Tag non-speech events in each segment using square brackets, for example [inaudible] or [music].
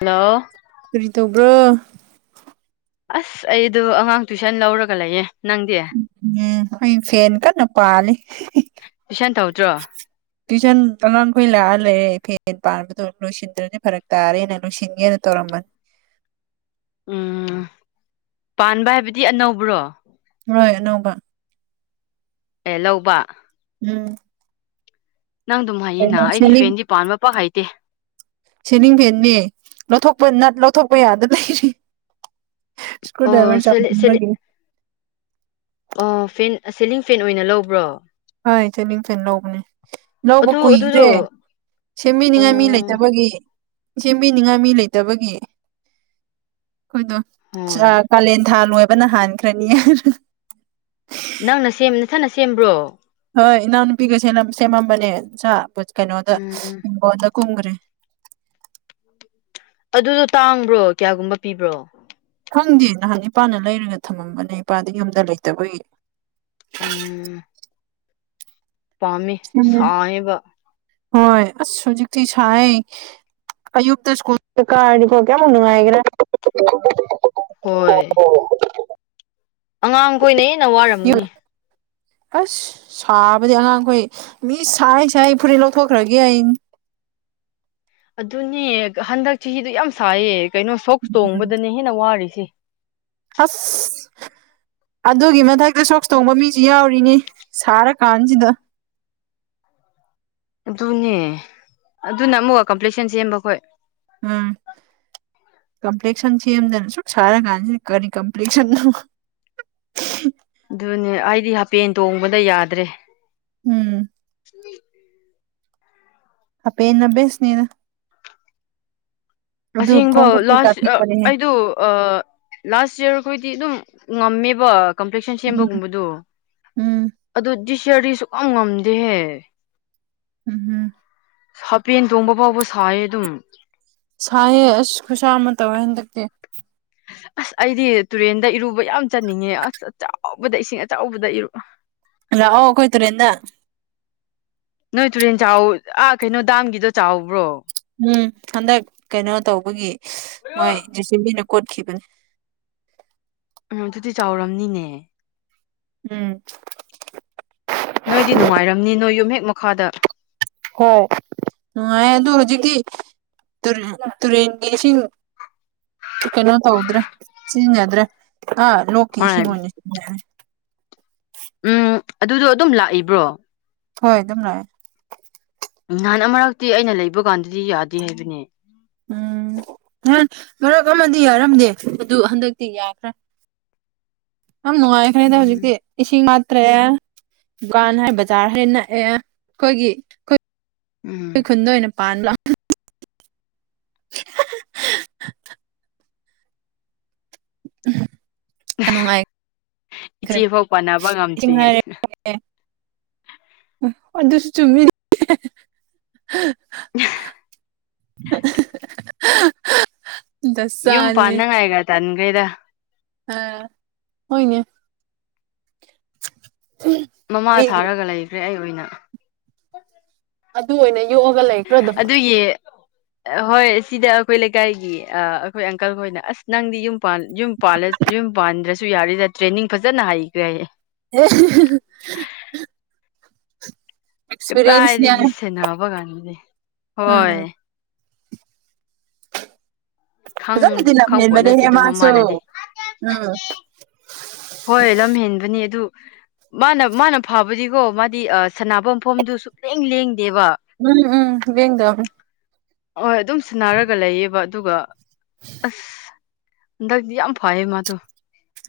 Hello ꯀꯔꯤꯇꯧꯕ꯭ꯔꯣ ꯑꯁ ꯑꯩꯗꯣ ꯑꯉꯥꯡ ꯇꯨꯏꯁꯟ ꯂꯧꯔꯒ ꯂꯩꯌꯦ ꯅꯪꯗꯤ ꯑꯩꯈꯣꯏ ꯐꯦꯟ ꯀꯟꯅ ꯄꯥꯜꯂꯤ꯫ ꯇꯨꯏꯁꯟ ꯇꯧꯗ꯭ꯔꯣ ꯇ꯭ꯏꯁꯟ ꯑꯉꯥꯡꯈꯣꯏ ꯂꯥꯛꯑ ꯂꯩꯔꯦ ꯐꯦꯟ ꯄꯥꯟꯕꯗꯣ ꯂꯣꯏꯁꯤꯟꯗ꯭ꯔꯗꯤ ꯐꯔꯛ ꯇꯥꯔꯦꯅ ꯂꯣꯏꯁꯤꯟꯒꯦꯅ ꯇꯧꯔꯝꯕꯅꯦ꯫ ꯎꯝ ꯄꯥꯟꯕ ꯍꯥꯏꯕꯗꯤ ꯑꯅꯧꯕ꯭ꯔꯣ ꯍꯣꯏ ꯑꯅꯧꯕ ꯑꯦ ꯂꯧꯕ ꯎꯝ ꯅꯪꯗꯨꯝ ꯀꯩꯅꯣ ꯍꯥꯏꯌꯦꯅ ꯑꯩꯗꯤ ꯁꯤꯂꯤꯡ ꯐ꯭ꯦꯟꯗꯤ ꯄꯥꯟꯕ ꯄꯥꯛ ꯍꯥꯏꯇꯦ꯫ ꯁꯦꯅꯤꯡ ꯐꯦꯟꯅꯦ ꯂꯧꯊꯣꯛꯄ ꯅꯠ ꯂꯧꯊꯣꯛꯄ ꯌꯥꯗ ꯂꯩꯔꯤ ꯏꯁꯀ꯭ꯔꯨ ꯑꯣ ꯗ꯭ꯔꯥꯏꯚꯔ ꯁꯦꯂꯤ ꯁꯦꯂꯤ ꯆꯧꯃꯟꯕꯒꯤ꯫ ꯑꯣ ꯐꯦꯟ ꯁꯦꯂꯤꯡ ꯐꯦꯟ ꯑꯣꯏꯅ ꯂꯧꯕ꯭ꯔꯣ ꯍꯣꯏ ꯆꯠꯅꯤꯡ ꯐꯦꯟ ꯂꯧꯕꯅꯦ ꯂꯧꯕ ꯑꯗꯨ ꯑꯗꯨꯗꯣ ꯀꯨꯏꯈ꯭ꯔꯦ ꯑꯣ ꯁꯦꯝꯕꯤꯅꯤꯡꯉꯥꯏ ꯃꯤ ꯂꯩꯇꯕꯒꯤ ꯁꯦꯝꯕꯤꯅꯤꯡꯉꯥꯏ ꯃꯤ ꯂꯩꯇꯕꯒꯤ ꯈꯣꯏꯗꯣ ꯍꯣꯏ ꯀꯥꯂꯦꯟ ꯊꯥ ꯂꯣꯏꯕꯅ ꯍꯥꯟꯈ꯭ꯔꯅꯤ ꯅꯪꯅ ꯁꯦꯝ ꯅꯊꯟꯅ ꯁꯦꯝꯕ꯭ꯔꯣ ꯍꯣꯏ ꯏꯅꯥꯎꯅꯨꯄꯤꯒ ꯁꯦꯝꯃꯝꯕꯅꯦ ꯀꯩꯅꯣꯗ ꯎꯝ ꯍꯤꯡꯒꯣꯟꯗ ꯀꯨꯝꯒ꯭ꯔꯤ ꯑꯗꯨꯗꯣ ꯇꯥꯡꯕ꯭ꯔꯣ ꯀꯌꯥꯒꯨꯝꯕ ꯄꯤꯕ꯭ꯔꯣ ꯈꯪꯗꯦ ꯅꯍꯥꯟ ꯏꯄꯥꯅ ꯂꯩꯔꯒ ꯊꯝꯃꯝꯕꯅꯦ ꯏꯄꯥꯗ ꯌꯨꯝꯗ ꯂꯩꯇꯕꯒꯤ ꯎꯝ ꯄꯥꯝꯃꯤ ꯁꯦꯝꯃꯦ ꯁꯥꯏ ꯌꯦꯕꯥ ꯍꯣꯏ ꯑꯁ ꯍꯧꯖꯤꯛꯇꯤ ꯁꯥꯏ ꯑꯌꯨꯛꯇ ꯁꯀꯨꯜꯒ ꯀꯥꯔꯗꯤꯀꯣ ꯀꯌꯥꯃꯨꯛ ꯅꯨꯡꯉꯔꯅꯤ ꯍꯣꯏ ꯑꯉꯥꯡꯈꯣꯏꯅ ꯍꯦꯟꯅ ꯌꯨꯝ ꯋꯥꯔꯝꯒꯅꯤ ꯑꯁ ꯁꯥꯕꯗꯤ ꯑꯉꯥꯡꯈꯣꯏ ꯃꯤ ꯁꯥꯏ ꯁꯥꯏ ꯐꯨꯔꯤꯠ ꯂꯧꯊꯣꯛꯈ꯭ꯔꯒꯦ ꯑꯩ ꯑꯗꯨꯅꯦ ꯍꯟꯗꯛ ꯆꯍꯤꯗꯨ ꯌꯥꯝ ꯁꯥꯏꯌꯦ ꯀꯩꯅꯣ ꯁꯣꯛꯁ ꯇꯣꯡꯕꯗꯅ ꯍꯦꯟꯅ ꯋꯥꯔꯤꯁꯦ ꯑꯁ ꯑꯗꯨꯒꯤ ꯃꯊꯛꯇ ꯁꯣꯛꯁ ꯇꯣꯡꯕ ꯃꯤꯁꯨ ꯌꯥꯎꯔꯤꯅꯤ ꯁꯥꯔꯀꯥꯟꯁꯤꯗ ꯑꯗꯨꯅꯦ ꯑꯗꯨꯅ ꯃꯨ ꯀꯝꯄ꯭ꯂꯦꯛꯁꯟ ꯁꯦꯝꯕ ꯈꯣꯏ ꯎꯝ ꯀꯝꯄ꯭ꯂꯦꯛꯁꯟ ꯁꯦꯝꯗꯅ ꯁꯨꯛ ꯁꯥꯔꯀꯥꯟꯁꯤ ꯀꯔꯤ ꯀꯝꯄ꯭ꯂꯦꯛꯁꯟꯅꯣ ꯑꯗꯨꯅꯦ ꯑꯩꯗꯤ ꯍꯥꯄꯦꯟ ꯇꯣꯡꯕꯗ ꯌꯥꯗ꯭ꯔꯦ ꯎꯝ ꯍꯥꯄꯦꯟꯅꯕꯦꯁꯅꯤꯅ ꯑꯗꯨ ꯑꯁꯦꯡꯕ ꯈꯣꯡ ꯈꯨꯠꯇꯤꯒ ꯂꯥꯁ ꯇꯦꯛꯄꯅꯦꯍꯦ ꯑꯩꯗ ꯂꯥꯁ ꯏꯌꯥꯔ ꯑꯩꯈꯣꯏꯗꯤ ꯑꯗꯨꯝ ꯉꯝꯃꯦꯕ ꯀꯝꯄ꯭ꯂꯦꯛꯁꯟ ꯎꯝ ꯁꯦꯝꯕꯒꯨꯝꯕꯗꯣ ꯎꯝ ꯑꯗꯨ ꯗꯤꯁ ꯏꯌ꯭ꯔꯗꯤ ꯁꯨꯛꯀꯝ ꯉꯝꯗꯦꯍꯦ ꯎꯝ ꯍꯝ ꯍꯥꯄꯦꯟ ꯇꯣꯡꯕ ꯐꯥꯎꯕ ꯁꯥꯏ ꯑꯗꯨꯝ ꯁꯥꯏꯍꯦ ꯑꯁ ꯈꯨꯠꯁꯥ ꯑꯃ ꯇꯧꯋꯦ ꯍꯟꯗꯛꯇꯤ ꯑꯁ ꯑꯩꯗꯤ ꯇꯨꯔꯦꯟꯗ ꯏꯔꯨꯕ ꯌꯥꯝ ꯆꯟꯅꯤꯡꯉꯦ ꯑꯁ ꯑꯆꯥꯎꯕꯗ ꯏꯁꯤꯡ ꯑꯆꯧꯕꯗ ꯏꯔꯨ ꯂꯥꯑꯣ ꯑꯈꯣꯏ ꯇꯨꯔꯦꯟꯗ ꯅꯣꯏ ꯇꯨꯔꯦꯟ ꯆꯥꯎ ꯑꯥ ꯀꯩꯅꯣ ꯗꯥꯝꯒꯤꯗꯣ ꯆꯥꯎꯕ꯭ꯔꯣ ꯎꯝ ꯍꯟꯗꯛ ꯀꯩꯅꯣ ꯇꯧꯕꯒꯤ ꯃꯣꯏ ꯖꯦꯁꯤꯕꯤꯅ ꯀꯣꯠꯈꯤꯕꯅꯦ ꯎꯝ ꯑꯗꯨꯗꯤ ꯆꯥꯎꯔꯝꯅꯤꯅꯦ ꯎꯝ ꯅꯣꯏꯗꯤ ꯅꯨꯡꯉꯥꯏꯔꯝꯅꯤ ꯅꯣꯏ ꯌꯨꯝ ꯍꯦꯛ ꯃꯈꯥꯗ ꯍꯣꯏ ꯅꯨꯡꯉꯥꯏ ꯑꯗꯨ ꯍꯧꯖꯤꯛꯇꯤ ꯇꯨꯔ ꯇꯨꯔꯦꯟꯒꯤ ꯏꯁꯤꯡ ꯀꯩꯅꯣ ꯇꯧꯗ꯭ꯔꯦ ꯁꯤꯖꯤꯟꯅꯗ꯭ꯔꯦ ꯑꯥ ꯂꯣꯛꯀꯤ ꯍꯣꯏ ꯏꯁꯤꯡ ꯑꯣꯏꯅ ꯁꯤꯖꯤꯟꯅꯔꯦ ꯎꯝ ꯑꯗꯨꯗꯣ ꯑꯗꯨꯝ ꯂꯥꯛꯏꯕ꯭ꯔꯣ ꯍꯣꯏ ꯑꯗꯨꯝ ꯂꯥꯛꯑꯦ ꯅꯍꯥꯟ ꯃꯔꯛꯇꯤ ꯑꯩꯅ ꯂꯩꯕ ꯀꯥꯟꯗꯗꯤ ꯌꯥꯗꯦ ꯍꯥꯏꯕꯅꯦ ꯎꯝ ꯅꯍꯥꯟ ꯃꯔꯛ ꯑꯃꯗꯤ ꯌꯥꯔꯝꯗꯦ ꯑꯗꯨ ꯍꯟꯗꯛꯇꯤ ꯌꯥꯈ꯭ꯔꯦ ꯑꯝ ꯅꯨꯡꯉꯥꯏꯈ꯭ꯔꯦꯗ ꯎꯝ ꯍꯧꯖꯤꯛꯇꯤ ꯏꯁꯤꯡ ꯋꯥꯠꯇ꯭ꯔꯦ ꯗꯨꯀꯥꯟ ꯍꯥꯏ ꯕꯖꯥꯔ ꯍꯥꯏ ꯅꯛꯑꯦ ꯑꯩꯈꯣꯏꯒꯤ ꯈꯣꯏ ꯎꯝ ꯈꯨꯟꯗꯅ ꯑꯣꯏꯅ ꯄꯥꯟꯂꯣ [unintelligible] ꯌꯥꯝ ꯅꯨꯡꯉꯥꯏꯈ꯭ꯔꯦ ꯏꯆꯦꯐꯥꯎ ꯄꯥꯟꯅꯕ ꯏꯁꯤꯡ ꯉꯝꯗ꯭ꯔꯤꯉꯩ ꯍꯥꯏꯔꯦ ꯑꯦ ꯑꯗꯨꯁꯨ ꯆꯨꯝꯃꯤꯅꯤ [unintelligible] ꯌꯨꯝ ꯗꯁꯥꯅꯤꯍꯦ ꯄꯥꯟꯅꯉꯥꯏꯒ ꯇꯥꯟꯈ꯭ꯔꯦꯗ ꯑ ꯍꯣꯏꯅꯦ ꯎꯝ ꯃꯃꯥ ꯁꯥꯔꯒ ꯂꯩꯈ꯭ꯔꯦ ꯑꯩ ꯑꯣꯏꯅ ꯑꯗꯨ ꯑꯣꯏꯅ ꯌꯣꯛꯑꯒ ꯂꯩꯈ꯭ꯔꯣ ꯗꯨꯝ ꯄꯦ ꯍꯣꯏ ꯁꯤꯗ ꯑꯩꯈꯣꯏ ꯂꯩꯀꯥꯏꯒꯤ ꯑꯩꯈꯣꯏ ꯑꯪꯀꯜ ꯍꯣꯏꯅ ꯑꯁ ꯅꯪꯗꯤ ꯌꯨꯝ ꯄꯥꯟ ꯌꯨꯝ ꯄꯥꯜꯂ ꯌꯨꯝ ꯄꯥꯟꯗ꯭ꯔꯁꯨ ꯌꯥꯔꯦꯗ ꯇ꯭ꯔꯦꯅꯤꯡ ꯐꯖꯅ ꯍꯩꯈ꯭ꯔꯦ ꯍꯥꯏꯌꯦ ꯑꯦ [unintelligible] ꯑꯦꯛꯁꯄꯤꯔꯤꯌꯦꯟꯁꯅꯦ ꯀꯗꯥꯏꯗꯒꯤ ꯁꯦꯟꯅꯕ ꯀꯥꯟꯗꯗꯤ ꯎꯝ ꯍꯣꯏ ꯈꯪ ꯐꯗꯤꯅ ꯈꯪꯄꯣꯠ ꯃꯅꯦ ꯅꯠꯇꯦ ꯑꯗꯨ ꯍꯦꯃꯁꯨ ꯃꯃꯥꯅꯗꯤ ꯎꯝ ꯍꯣꯏ ꯂꯝ ꯍꯦꯟꯕꯅꯤ ꯑꯗꯨ ꯃꯥꯅ ꯃꯥꯅ ꯐꯕꯗꯤꯀꯣ ꯃꯥꯗꯤ ꯁꯅꯥꯐꯝ ꯃꯐꯝꯗꯨ ꯁꯨꯛꯂꯦꯡ ꯂꯦꯡꯗꯦꯕ ꯎꯝ ꯎꯝ ꯌꯦꯉꯝ ꯍꯣꯏ ꯑꯗꯨꯝ ꯁꯟꯅꯔꯒ ꯂꯩꯌꯦꯕ ꯑꯗꯨꯒ ꯑꯁ ꯍꯟꯗꯛꯗꯤ ꯌꯥꯝ ꯐꯌꯦ ꯃꯥꯗꯨ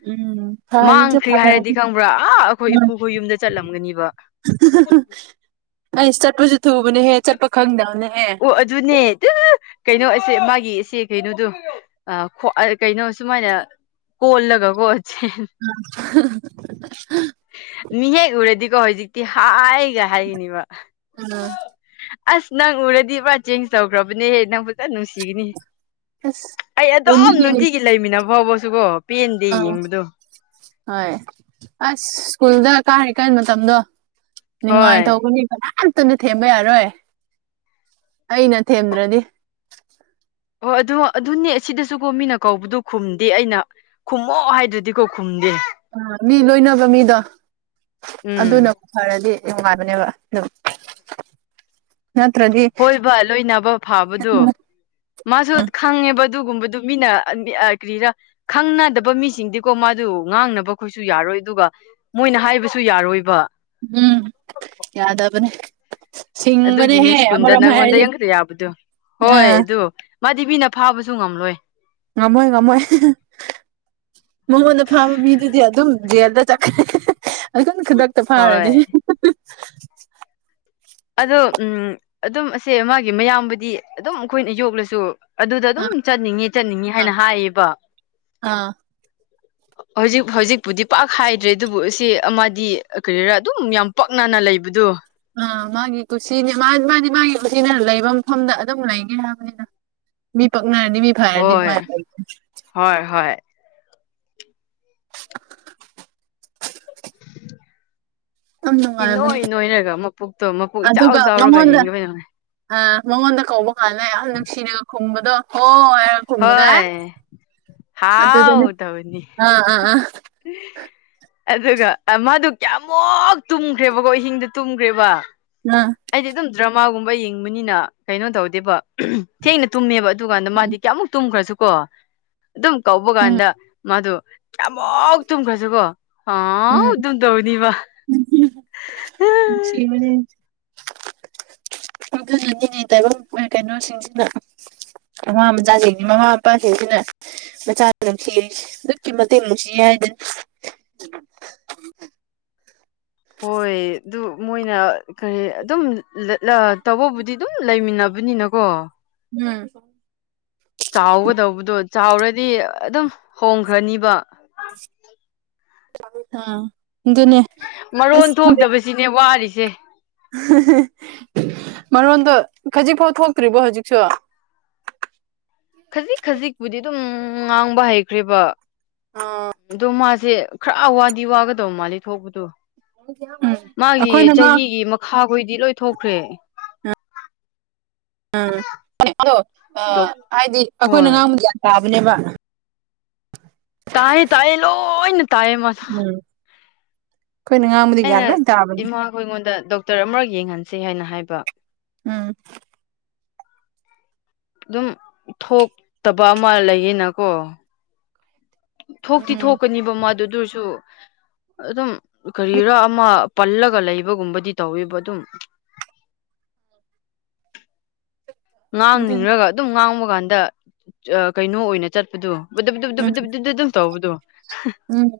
ꯎꯝ ꯐꯔꯤꯁꯦ ꯃꯥꯡꯈ꯭ꯔꯤ ꯍꯥꯏꯔꯗꯤ ꯐꯔꯕꯅꯦ ꯈꯪꯕ꯭ꯔꯥ ꯑꯥ ꯑꯩꯈꯣꯏ ꯎꯝ ꯏꯄꯨꯈꯣꯏ ꯌꯨꯝꯗ ꯆꯠꯂꯝꯒꯅꯤꯕ ꯑꯩ ꯆꯠꯄꯁꯨ ꯊꯨꯕꯅꯦꯍꯦ ꯆꯠꯄ ꯈꯪꯗꯕꯅꯦꯍꯦ ꯑꯣ ꯑꯗꯨꯅꯦ ꯀꯩꯅꯣ ꯑꯁꯦ ꯃꯥꯒꯤ ꯏꯆꯦ ꯀꯩꯅꯣꯗꯣ ꯑ ꯀꯩꯅꯣ ꯁꯨꯃꯥꯏꯅ ꯀꯣꯜꯂꯒꯀꯣ ꯆ ꯎꯝ ꯃꯤꯍꯦꯛ ꯎꯔꯗꯤꯀꯣ ꯍꯧꯖꯤꯛꯇꯤ ꯍꯥꯏꯒ ꯍꯥꯏꯈꯤꯅꯦꯕ ꯑꯥ ꯑꯁ ꯅꯪ ꯎꯔꯗꯤ ꯄꯨꯥ ꯆꯦꯟꯖ ꯇꯧꯈ꯭ꯔꯕꯅꯦꯍꯦ ꯅꯪ ꯐꯖꯅ ꯅꯨꯡꯁꯤꯒꯅꯤ ꯑꯁ ꯑꯩ ꯑꯗꯨꯝ ꯎꯅꯤꯡꯉꯤꯅꯦ ꯅꯨꯡꯇꯤꯒꯤ ꯂꯩꯃꯤꯟꯅꯕ ꯐꯥꯎꯕꯁꯨꯀꯣ ꯄꯦꯟꯗꯦ ꯑꯥ ꯌꯦꯡꯕꯗꯣ ꯍꯣꯏ ꯑꯁ ꯁ꯭ꯀꯨꯜꯗ ꯀꯥꯔꯤ ꯀꯥꯟ ꯃꯇꯝꯗꯣ ꯅꯨꯡꯉꯥꯏ ꯍꯣꯏ ꯇꯧꯕꯅꯤ ꯀꯅꯥꯝꯇꯨꯅ ꯊꯦꯝꯕ ꯌꯥꯔꯣꯏ ꯑꯩꯅ ꯊꯦꯝꯗ꯭ꯔꯗꯤ ꯍꯣꯏ ꯑꯗꯨꯣ ꯑꯗꯨꯅꯦ ꯁꯤꯗꯁꯨꯀꯣ ꯃꯤꯅ ꯀꯧꯕꯗꯨ ꯈꯨꯝꯗꯦ ꯑꯩꯅ ꯈꯨꯝꯃꯛꯑꯣ ꯍꯥꯏꯗ꯭ꯔꯗꯤꯀꯣ ꯈꯨꯝꯗꯦ ꯑ ꯃꯤ ꯂꯣꯏꯅꯕ ꯃꯤꯗꯣ ꯎꯝ ꯑꯗꯨꯅ ꯐꯔꯗꯤ ꯑꯩ ꯅꯨꯡꯉꯥꯏꯕꯅꯦꯕ ꯑꯗꯨꯝ ꯅꯠꯇ꯭ꯔꯗꯤ ꯍꯣꯏꯕ ꯂꯣꯏꯅꯕ ꯐꯥꯕꯗꯣ ꯃꯥꯁꯨ ꯈꯪꯉꯦꯕ ꯑꯗꯨꯒꯨꯝꯕꯗꯨ ꯃꯤꯅ ꯀ꯭ꯔꯤꯔꯥ ꯈꯪꯅꯗꯕ ꯃꯤꯁꯤꯡꯗꯤꯀꯣ ꯃꯥꯗꯨ ꯉꯥꯡꯅꯕꯈꯣꯏꯁꯨ ꯌꯥꯔꯣꯏ ꯑꯗꯨꯒ ꯃꯣꯏꯅ ꯍꯥꯏꯕꯁꯨ ꯌꯥꯔꯣꯏꯕ ꯎꯝ ꯌꯥꯗꯕꯅꯦ ꯑꯗꯨꯒꯤꯅꯦ ꯁꯤꯡꯕꯅꯦꯍꯦ ꯁ꯭ꯀꯨꯜꯗ ꯑꯃꯔꯣꯝ ꯅꯪꯉꯣꯟꯗ ꯍꯥꯏꯔꯗꯤ ꯌꯥꯝ ꯈꯛꯇ ꯌꯥꯕꯗꯣ ꯍꯣꯏ ꯑꯥ ꯑꯗꯨ ꯃꯥꯗꯤꯕꯤꯅ ꯐꯥꯕꯁꯨ ꯉꯝꯂꯣꯏ ꯉꯃꯣꯏ ꯉꯃꯣꯏ ꯃꯉꯣꯟꯗ ꯐꯥꯕ ꯃꯤꯗꯨꯗꯤ ꯑꯗꯨꯝ ꯖꯦꯜꯗ ꯆꯠꯈ ꯑꯗꯨꯝ ꯈꯨꯗꯛꯇ ꯍꯣꯏ ꯐꯥꯔꯅꯤ ꯑꯗꯣ ꯎ ꯑꯗꯨꯝ ꯑꯁꯦ ꯃꯥꯒꯤ ꯃꯌꯥꯝꯕꯨꯗꯤ ꯑꯗꯨꯝ ꯑꯩꯈꯣꯏꯅ ꯌꯣꯛꯂꯁꯨ ꯑꯗꯨꯗ ꯑꯗꯨꯝ ꯆꯠꯅꯤꯡꯉ ꯆꯠꯅꯤꯡꯉ ꯍꯥꯏꯅ ꯍꯥꯏꯌꯦꯕ ꯑꯥ ꯍꯧꯖꯤꯛ ꯍꯧꯖꯤꯛꯄꯨꯗꯤ ꯄꯥꯛ ꯍꯥꯏꯗ꯭ꯔꯦ ꯑꯗꯨꯕꯨ ꯑꯁꯤ ꯑꯃꯗꯤ ꯀꯔꯤꯔꯥ ꯑꯗꯨꯝ ꯌꯥꯝ ꯄꯥꯛꯅꯅ ꯂꯩꯕꯗꯣ ꯑꯥ ꯃꯥꯒꯤ ꯀꯨꯁꯤꯅꯦ ꯃꯥ ꯃꯥꯗꯤ ꯃꯥꯒꯤ ꯀꯨꯁꯤꯅ ꯂꯩꯕ ꯃꯐꯝꯗ ꯑꯗꯨꯝ ꯂꯩꯒꯦ ꯍꯥꯏꯕꯅꯤꯅ ꯃꯤ ꯄꯛꯅꯅꯤ ꯃꯤ ꯐꯥꯏꯔꯗꯤ ꯍꯣꯏ ꯍꯣꯏ ꯍꯣꯏ ꯌꯥꯝ ꯏ ꯅꯨꯡꯉꯥꯏꯕꯅꯦ ꯅꯣꯏ ꯅꯣꯏꯔꯒ ꯃꯄꯨꯇꯣ ꯃꯄꯨꯣꯛ ꯏꯆꯥꯎ ꯑꯗꯨꯒ ꯆꯥꯎꯔꯒ ꯃꯉꯣꯟꯗ ꯌꯦꯡꯈꯤꯕꯅꯣꯅꯦ ꯑ ꯃꯉꯣꯟꯗ ꯀꯧꯕ ꯀꯥꯟꯂ ꯌꯥꯝ ꯅꯨꯡꯁꯤꯔꯒ ꯈꯨꯝꯕꯗꯣ ꯍꯣꯏ ꯀꯃꯗ ꯍꯣꯏ ꯑꯗꯨꯗ ꯍꯥꯎ ꯇꯧꯅꯤ ꯑꯥ ꯑ ꯑꯗꯨꯒ ꯃꯥꯗꯨ ꯀꯌꯥꯃꯨꯛ ꯇꯨꯝꯈ꯭ꯔꯦꯕꯀꯣ ꯑꯍꯤꯡꯗ ꯇꯨꯝꯈ꯭ꯔꯦꯕ ꯑ ꯑꯩꯗꯤ ꯑꯗꯨꯝ ꯗ꯭ꯔꯃꯥꯒꯨꯝꯕ ꯌꯦꯡꯕꯅꯤꯅ ꯀꯩꯅꯣ ꯇꯧꯗꯦꯕ ꯊꯦꯡꯅ ꯇꯨꯝꯃꯦꯕ ꯑꯗꯨꯀꯥꯟꯗ ꯎꯝ ꯃꯥꯗꯤ ꯀꯌꯥꯃꯨꯛ ꯇꯨꯝꯈ꯭ꯔꯁꯨꯀꯣ ꯑꯗꯨꯝ ꯀꯧꯕ ꯎꯝ ꯀꯥꯟꯗ ꯃꯥꯗꯣ ꯌꯥꯝꯃꯛ ꯇꯨꯝꯈ꯭ꯔꯁꯨ ꯀꯣ ꯑꯥ ꯑꯣꯗꯝ ꯇꯧꯅꯤ ꯋꯥ ꯑ° ꯑꯗꯨꯒꯤꯅꯤꯅꯦ ꯇꯥꯏꯕꯪ ꯀꯩꯅꯣꯁꯤꯡꯁꯤꯅ ꯑꯉꯥꯡ ꯃꯆꯥꯁꯤꯡꯁꯤ ꯃꯃꯥ ꯃꯄꯥꯁꯤꯡꯁꯤꯅ ꯃꯆꯥ ꯅꯨꯡꯁꯤ ꯑꯗꯨꯛꯀꯤ ꯃꯇꯤꯛ ꯅꯨꯡꯁꯤ ꯍꯥꯏꯗꯅ ꯍꯣꯏ ꯑꯗꯨ ꯃꯣꯏꯅ ꯀꯔꯤ ꯑꯗꯨꯝ ꯇꯧꯕꯕꯨꯗꯤ ꯑꯗꯨꯝ ꯂꯩꯃꯤꯟꯅꯕꯅꯤꯅꯀꯣ ꯎꯝ ꯆꯥꯎꯒꯗꯧꯕꯗꯣ ꯆꯥꯎꯔꯗꯤ ꯑꯗꯨꯝ ꯍꯣꯡꯈ꯭ꯔꯅꯤꯕ [unintelligible] ꯑꯗꯨꯅꯦ ꯃꯔꯣꯟ ꯑꯁ ꯈꯪꯗꯦ ꯊꯣꯛꯇꯕꯁꯤꯅꯦ ꯋꯥꯔꯤꯁꯦ ꯃꯔꯣꯟꯗꯣ ꯈꯖꯤꯛꯐꯥꯎ ꯊꯣꯛꯇ꯭ꯔꯤꯕꯣ ꯍꯧꯖꯤꯛꯁꯨ ꯈꯖꯤꯛ ꯈꯖꯤꯛꯄꯨꯗꯤ ꯑꯗꯨꯝ ꯉꯥꯡꯕ ꯍꯩꯈ꯭ꯔꯦꯕ ꯑꯥ ꯑꯗꯣ ꯃꯥꯁꯦ ꯈꯔ ꯋꯥꯗꯤ ꯋꯥꯒꯗꯧꯕ ꯃꯥꯜꯂꯤ ꯊꯣꯛꯄꯗꯣ ꯎꯝ ꯃꯥꯒꯤ ꯑꯩꯈꯣꯏꯅ ꯉꯥꯡ ꯆꯍꯤꯒꯤ ꯃꯈꯥꯈꯣꯏꯗꯤ ꯂꯣꯏ ꯊꯣꯛꯈ꯭ꯔꯦ ꯎꯝ ꯑꯗꯣ ꯗꯣ ꯍꯥꯏꯗꯤ ꯑꯩꯈꯣꯏꯅ ꯍꯣꯏ ꯉꯥꯡꯕ ꯒ꯭ꯌꯥꯟ ꯇꯥꯕꯅꯦꯕ ꯇꯥꯏꯑꯦ ꯇꯥꯏꯑꯦ ꯂꯣꯏꯅ ꯇꯥꯏꯌꯦ ꯃꯥꯁꯨ ꯎꯝ ꯑꯩꯈꯣꯏꯅ ꯉꯥꯡ ꯑꯩꯅ ꯏꯃꯥꯈꯣꯏꯉꯣꯟꯗ ꯗꯣꯛꯇꯔ ꯑꯃꯔꯛ ꯌꯦꯡꯍꯟꯁꯦ ꯍꯥꯏꯅ ꯍꯥꯏꯕ ꯎꯝ ꯑꯗꯨꯝ ꯊꯣꯛꯇꯕ ꯑꯃ ꯂꯩꯌꯦꯅꯀꯣ ꯊꯣꯛꯇꯤ ꯎꯝ ꯊꯣꯛꯀꯅꯤꯕ ꯃꯥꯗꯨ ꯑꯗꯨꯑꯣꯏꯁꯨ ꯑꯗꯨꯝ ꯀꯔꯤꯔꯥ ꯑꯃ ꯄꯜꯂꯒ ꯂꯩꯕꯒꯨꯝꯕꯗꯤ ꯇꯧꯋꯦꯕ ꯑꯗꯨꯝ ꯑꯗꯨꯅꯤ ꯉꯥꯡꯅꯤꯡꯔꯒ ꯑꯗꯨꯝ ꯉꯥꯡꯕ ꯀꯥꯟꯗ ꯀꯩꯅꯣ ꯑꯣꯏꯅ ꯆꯠꯄꯗꯨ ꯎꯝ [unintelligible] ꯑꯗꯨꯝ ꯇꯧꯕꯗꯨ ꯎꯝ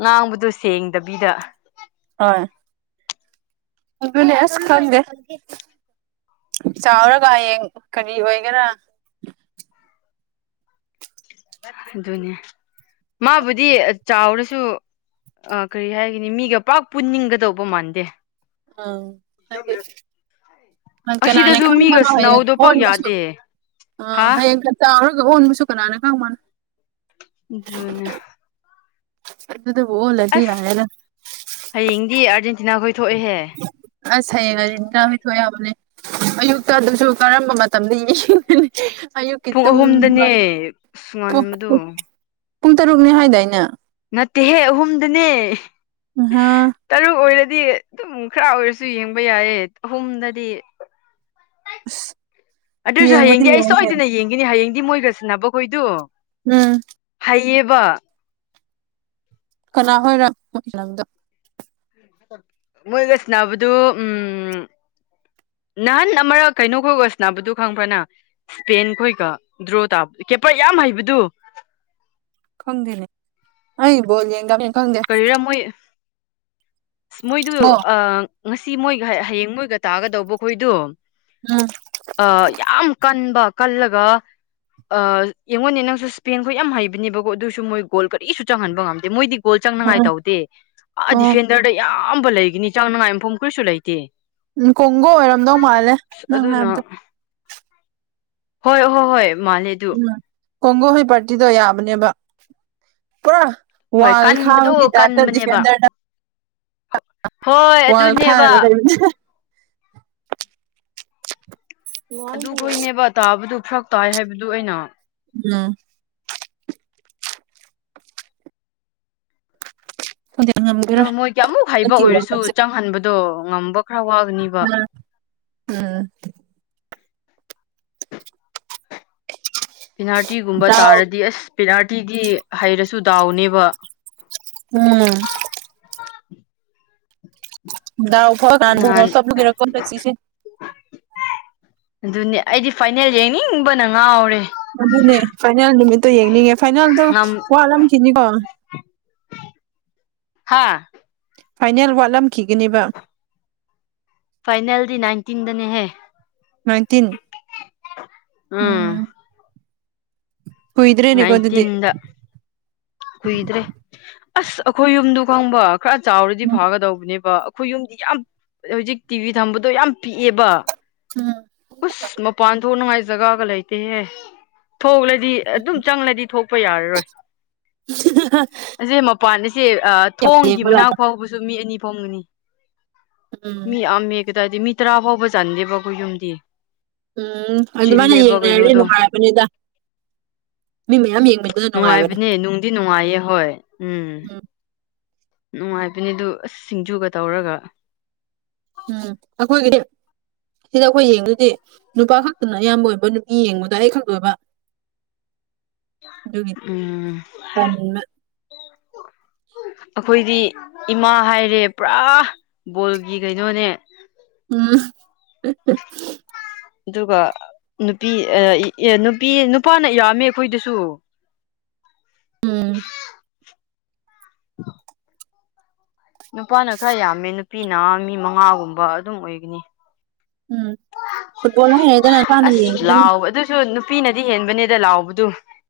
ꯉꯥꯡꯕꯗꯣ ꯁꯦꯡꯗꯕꯤꯗ ꯑꯣꯏ ꯑꯗꯨꯅꯦ ꯑꯁ ꯈꯪꯗꯦ ꯆꯥꯎꯔꯒ ꯍꯌꯦꯡ ꯀꯔꯤ ꯑꯣꯏꯒꯦꯔꯥ ꯑꯗꯨꯅꯦ ꯃꯥꯕꯨꯗꯤ ꯆꯥꯎꯔꯁꯨ ꯑ ꯀꯔꯤ ꯍꯥꯏꯒꯅꯤ ꯃꯤꯒ ꯄꯥꯛ ꯄꯨꯟꯅꯤꯡꯒꯗꯧꯕ ꯃꯥꯟꯗꯦ ꯑ ꯍꯥꯏꯗꯤ ꯀꯅꯥꯅ ꯑꯁꯤꯗꯁꯨ ꯃꯤꯒ ꯈꯪꯕꯅꯣ ꯍꯌꯦꯡ ꯁꯅꯥꯎꯗꯣ ꯄꯥꯛ ꯍꯣꯟꯕꯁꯨ ꯌꯥꯗꯦ ꯑ ꯍꯥ ꯍꯌꯦꯡ [unintelligible] ꯇꯥꯎꯔꯒ ꯑꯣꯟꯕꯁꯨ ꯀꯅꯥꯅ ꯈꯪꯕꯟ ꯑꯗꯨꯅꯦ ꯑꯗꯨꯗꯕꯨ ꯑꯣꯜꯂꯗꯤ ꯑꯁ ꯌꯥꯔꯦꯗ ꯍꯌꯦꯡꯗꯤ ꯑꯥꯔꯖꯦꯟꯇꯤꯅꯥꯈꯣꯏ ꯊꯣꯛꯑꯦꯍꯦ ꯑꯁ ꯍꯌꯦꯡ ꯑꯔꯖꯦꯟꯇꯤꯅꯥ ꯍꯣꯌ ꯊꯣꯛ ꯑꯦ ꯍꯥꯏꯕꯅꯦ ꯑꯌꯨꯛꯇ ꯑꯗꯨꯁꯨ ꯀꯔꯝꯕ ꯃꯇꯝꯗ ꯌꯦꯡꯒꯅꯤ ꯑꯌꯨꯛꯀꯤ ꯄꯨꯡ ꯇꯨꯝꯕ ꯑꯍꯨꯝꯗꯅꯦ ꯑꯁ ꯉꯟꯕꯗꯨ ꯄꯨꯡ ꯇꯔꯨꯛꯅꯤ ꯍꯥꯏꯗꯥꯏꯅꯦ ꯅꯠꯇꯦꯍꯦ ꯑꯍꯨꯝꯗꯅꯦ ꯑꯍꯥ ꯇꯔꯨꯛ ꯑꯣꯏꯔꯗꯤ ꯑꯗꯨꯝ ꯈꯔ ꯑꯣꯏꯔꯁꯨ ꯌꯦꯡꯕ ꯌꯥꯏꯌꯦ ꯑꯍꯨꯝꯗꯗꯤ ꯑꯗꯨꯁꯨ ꯌꯦꯡꯕꯗꯤ ꯍꯌꯦꯡꯗꯤ ꯑꯩ ꯌꯦꯡꯉꯦ ꯁꯣꯏꯗꯅ ꯌꯦꯡꯒꯅꯤ ꯍꯌꯦꯡꯗꯤ ꯃꯣꯏꯒ ꯁꯅꯕꯈꯣꯏꯗꯣ ꯎꯝ ꯍꯩꯌꯦꯕ ꯀꯅꯥ ꯍꯣꯏꯔ ꯂꯝꯗꯣ ꯃꯣꯏꯒ ꯁꯅꯕꯗꯨ ꯎꯝ ꯅꯍꯥꯟ ꯑꯃꯔꯛ ꯀꯩꯅꯣꯈꯣꯏꯒ ꯁꯥꯟꯅꯕꯗꯨ ꯈꯪꯕ꯭ꯔ ꯅꯪ ꯏꯁꯄꯦꯟ ꯈꯣꯏꯒ ꯗ꯭ꯔꯣ ꯇꯥꯕ ꯀꯦꯄꯔ ꯌꯥꯝ ꯍꯩꯕꯗꯨ ꯈꯪꯗꯦꯅꯦ ꯑꯩ ꯕꯣꯜ ꯌꯦꯡꯗꯝꯅꯤ ꯀꯔꯤꯌꯔ ꯃꯣꯏ ꯃꯣꯏꯗꯨ ꯑꯣ ꯑꯥ ꯉꯁꯤ ꯃꯣꯏꯒ ꯍꯌꯦꯡ ꯃꯣꯏꯒ ꯇꯥꯒꯗꯧꯕ ꯈꯣꯏꯗꯣ ꯎꯝ ꯑ ꯌꯥꯝ ꯀꯟꯕ ꯀꯜꯂꯒ ꯌꯦꯡꯉꯣꯟꯅꯦ ꯅꯪꯁꯨ ꯁ꯭ꯄꯦꯟꯈ ꯌꯥꯝ ꯍꯩꯕꯅꯦꯕꯀꯣ ꯑꯗꯨꯁꯨ ꯃꯣꯏ ꯒꯣꯜ ꯀꯔꯤꯁꯨ ꯆꯪꯍꯟꯕ ꯉꯝꯗꯦ ꯃꯣꯏꯗꯤ ꯒꯣꯜ ꯆꯪꯅꯉꯥꯏ ꯎꯝ ꯇꯧꯗꯦ ꯑ ꯑꯣ ꯗꯤꯐꯦꯟꯗꯔꯗ ꯑꯌꯥꯝꯕ ꯂꯩꯒꯅꯤ ꯆꯪꯅꯉꯥꯏ ꯃꯐꯝ ꯀꯔꯤꯁꯨ ꯂꯩꯇꯦ ꯀꯣꯡꯒ ꯑꯣꯏꯔꯝꯗꯧ ꯃꯥꯜꯂꯦ ꯑꯁ ꯅꯪ ꯑꯗꯨꯅ ꯍꯥꯏꯕꯗꯣ ꯍꯣꯏ ꯍꯣꯏ ꯍꯣꯏ ꯃꯥꯅꯦ ꯀꯣꯡꯒꯣ ꯍꯣꯏ ꯄꯥꯔꯇꯤꯗꯣ ꯌꯥꯕꯅꯦꯕ ꯄꯨꯔꯥ ꯍꯣꯏ ꯋꯥꯜ ꯀꯟꯕꯗꯣ ꯈꯥꯕꯒꯤ ꯇꯥꯏꯞꯇ ꯀꯟꯕꯅꯦꯕ ꯗꯤꯐꯦꯟꯗꯔꯗ ꯍꯣꯏ ꯀꯉꯜ ꯈꯥ ꯑꯗꯨꯅꯦꯕ ꯀ ꯑꯗꯨꯈꯣꯏꯅꯦꯕ ꯇꯥꯕꯗꯨ ꯐꯔꯛ ꯇꯥꯏ ꯍꯥꯏꯕꯗꯨ ꯑꯩꯅ ꯎꯝ ꯈꯪꯗꯦ ꯑꯗꯣ ꯉꯝꯒꯦꯔꯣꯏ ꯃꯣꯏꯒꯤꯌꯥꯃꯨꯛ ꯍꯥꯏꯕ ꯍꯟꯗꯛꯀꯤ ꯋꯥꯔꯜ ꯑꯣꯏꯔꯁꯨ ꯀꯞꯁꯦ ꯆꯪꯍꯟꯕꯗꯣ ꯉꯝꯕ ꯈꯔ ꯋꯥꯒꯅꯤꯕ ꯎꯝ ꯎꯝ ꯄꯦꯅꯥꯜꯇꯤꯒꯨꯝꯕ ꯗꯥꯎ ꯇꯥꯔꯗꯤ ꯑꯁ ꯄꯦꯅꯥꯜꯇꯤꯗꯤ ꯍꯩꯔꯁꯨ ꯗꯥꯎꯅꯦꯕ ꯎꯝ ꯗꯥꯎ ꯐ ꯀꯥꯟ ꯃ ꯅꯍꯥꯟ ꯁꯒꯔ ꯀꯣꯟꯁꯤꯁꯦ ꯑꯗꯨꯅꯦ ꯑꯩꯗꯤ ꯐꯥꯏꯅꯦꯜ ꯌꯦꯡꯅꯤꯡꯕꯅ ꯉꯥꯎꯔꯦ ꯑꯗꯨꯅꯦ ꯐꯥꯏꯅꯦꯜ ꯅꯨꯃꯤꯠꯇꯣ ꯌꯦꯡꯅꯤꯡꯉꯦ ꯐꯥꯏꯅꯥꯜꯗꯣ ꯋꯥꯠꯂꯝꯈꯤꯅꯤꯀꯣ ꯍꯥꯥ ꯐꯥꯏꯅꯦꯜ ꯋꯥꯠꯂꯝꯈꯤꯒꯅꯦꯕ ꯐꯥꯏꯅꯦꯜꯗꯤ ꯅꯥꯏꯟꯇꯤꯟꯗꯅꯦꯍꯦ ꯃꯏꯟꯇꯤꯟ ꯎꯝ ꯀꯣꯏꯗ꯭ꯔꯦꯅꯤꯒꯣꯟꯗꯤ ꯅꯥꯏꯟꯇꯤꯟꯗ ꯀꯨꯏꯗ꯭ꯔꯦ ꯑꯁ ꯑꯩꯈꯣꯏ ꯌꯨꯝꯗꯨ ꯈꯪꯕ ꯈꯔ ꯆꯥꯎꯔꯗꯤ ꯎꯝ ꯐꯒꯗꯧꯕꯅꯦ ꯑꯩꯈꯣꯏ ꯌꯨꯝꯗꯤ ꯌꯥꯝ ꯍꯧꯖꯤꯛ ꯇꯤꯚꯤ ꯊꯝꯕꯗꯣ ꯌꯥꯝ ꯄꯤꯛꯑꯦꯕ ꯎꯝ ꯎꯁ ꯃꯄꯥꯟ ꯊꯣꯛꯅꯉꯥꯏ ꯖꯒꯥꯒ ꯂꯩꯇꯦꯍꯦ ꯊꯣꯛꯂꯗꯤ ꯑꯗꯨꯝ ꯎꯝ ꯆꯪꯂꯗꯤ ꯊꯣꯛꯄ ꯌꯥꯔꯔꯣꯏ [unintelligible] ꯑꯁꯤꯁꯦ ꯃꯄꯥꯟ ꯑꯁꯦ ꯌꯥꯝ ꯊꯣꯡꯒꯤ ꯌꯦꯡꯕ ꯃꯅꯥꯛ ꯂꯥꯛꯄ ꯐꯥꯎꯕꯁꯨ ꯃꯤ ꯑꯅꯤ ꯐꯥꯎꯒꯅꯤ ꯎꯝ ꯃꯤ ꯑꯃꯦ ꯀꯗꯥꯏꯗꯤ ꯃꯤ ꯇꯔꯥ ꯐꯥꯎꯕ ꯆꯍꯟꯗꯦꯕꯀꯣ ꯌꯨꯝꯗꯤ ꯎꯝ ꯑꯗꯨ ꯃꯥꯅ ꯆꯤꯜꯂꯦꯕ ꯌꯦꯡꯅꯔꯁꯦ ꯀꯩꯅꯣꯗꯣ ꯅꯨꯡꯉꯥꯏꯔꯕꯅꯤꯗ ꯃꯤ ꯃꯌꯥꯝ ꯌꯦꯡꯕꯤꯕꯗ ꯅꯨꯡꯉꯥꯏꯕꯅꯦ ꯅꯨꯡꯗꯤ ꯅꯨꯡꯉꯥꯏꯌꯦ ꯍꯣꯏ ꯎꯝ ꯅꯨꯡꯉꯥꯏꯕꯅꯤ ꯑꯗꯨ ꯑꯁ ꯁꯤꯡꯖꯨꯒ ꯇꯧꯔꯒ ꯎꯝ ꯍꯗꯤꯦ ꯁꯤꯗ ꯑꯩꯈꯣꯏ ꯌꯦꯡꯗꯗꯤ ꯅꯨꯄꯥ ꯈꯛꯇꯅ ꯑꯌꯥꯝꯕ ꯑꯣꯏꯕ ꯅꯨꯄꯤ ꯌꯦꯡꯕꯗ ꯑꯩ ꯈꯛꯇ ꯑꯣꯏꯕ [unintelligible] ꯎꯝ ꯑꯅꯤ ꯑꯩꯈꯣꯏꯗꯤ ꯏꯃꯥ ꯍꯥꯏꯔꯦ ꯄꯨꯔꯥ ꯕꯣꯜꯒꯤ ꯀꯩꯅꯣꯅꯦ ꯎꯝ ꯑꯗꯨꯒ ꯅꯨꯄꯤ ꯅꯨꯄꯤ ꯅꯨꯄꯥꯅ ꯌꯥꯝꯃꯦ ꯑꯩꯈꯣꯏꯗꯁꯨ ꯎꯝ ꯅꯨꯄꯥꯅ ꯈꯔ ꯌꯥꯝꯃꯦ ꯅꯨꯄꯤꯅ ꯃꯤ ꯃꯉꯥꯒꯨꯝꯕ ꯑꯗꯨꯝ ꯑꯣꯏꯒꯅꯤ ꯎꯝ ꯐꯨꯠꯕꯣꯜ ꯍꯥꯏꯔꯦꯗꯅ ꯅꯨꯄꯥꯅ ꯑꯁ ꯌꯦꯡꯕꯅꯤ ꯂꯥꯎ ꯑꯗꯨꯁꯨ ꯅꯨꯄꯤꯅꯗꯤ ꯍꯦꯟꯕꯅꯦꯗ ꯂꯥꯎꯕꯗꯨ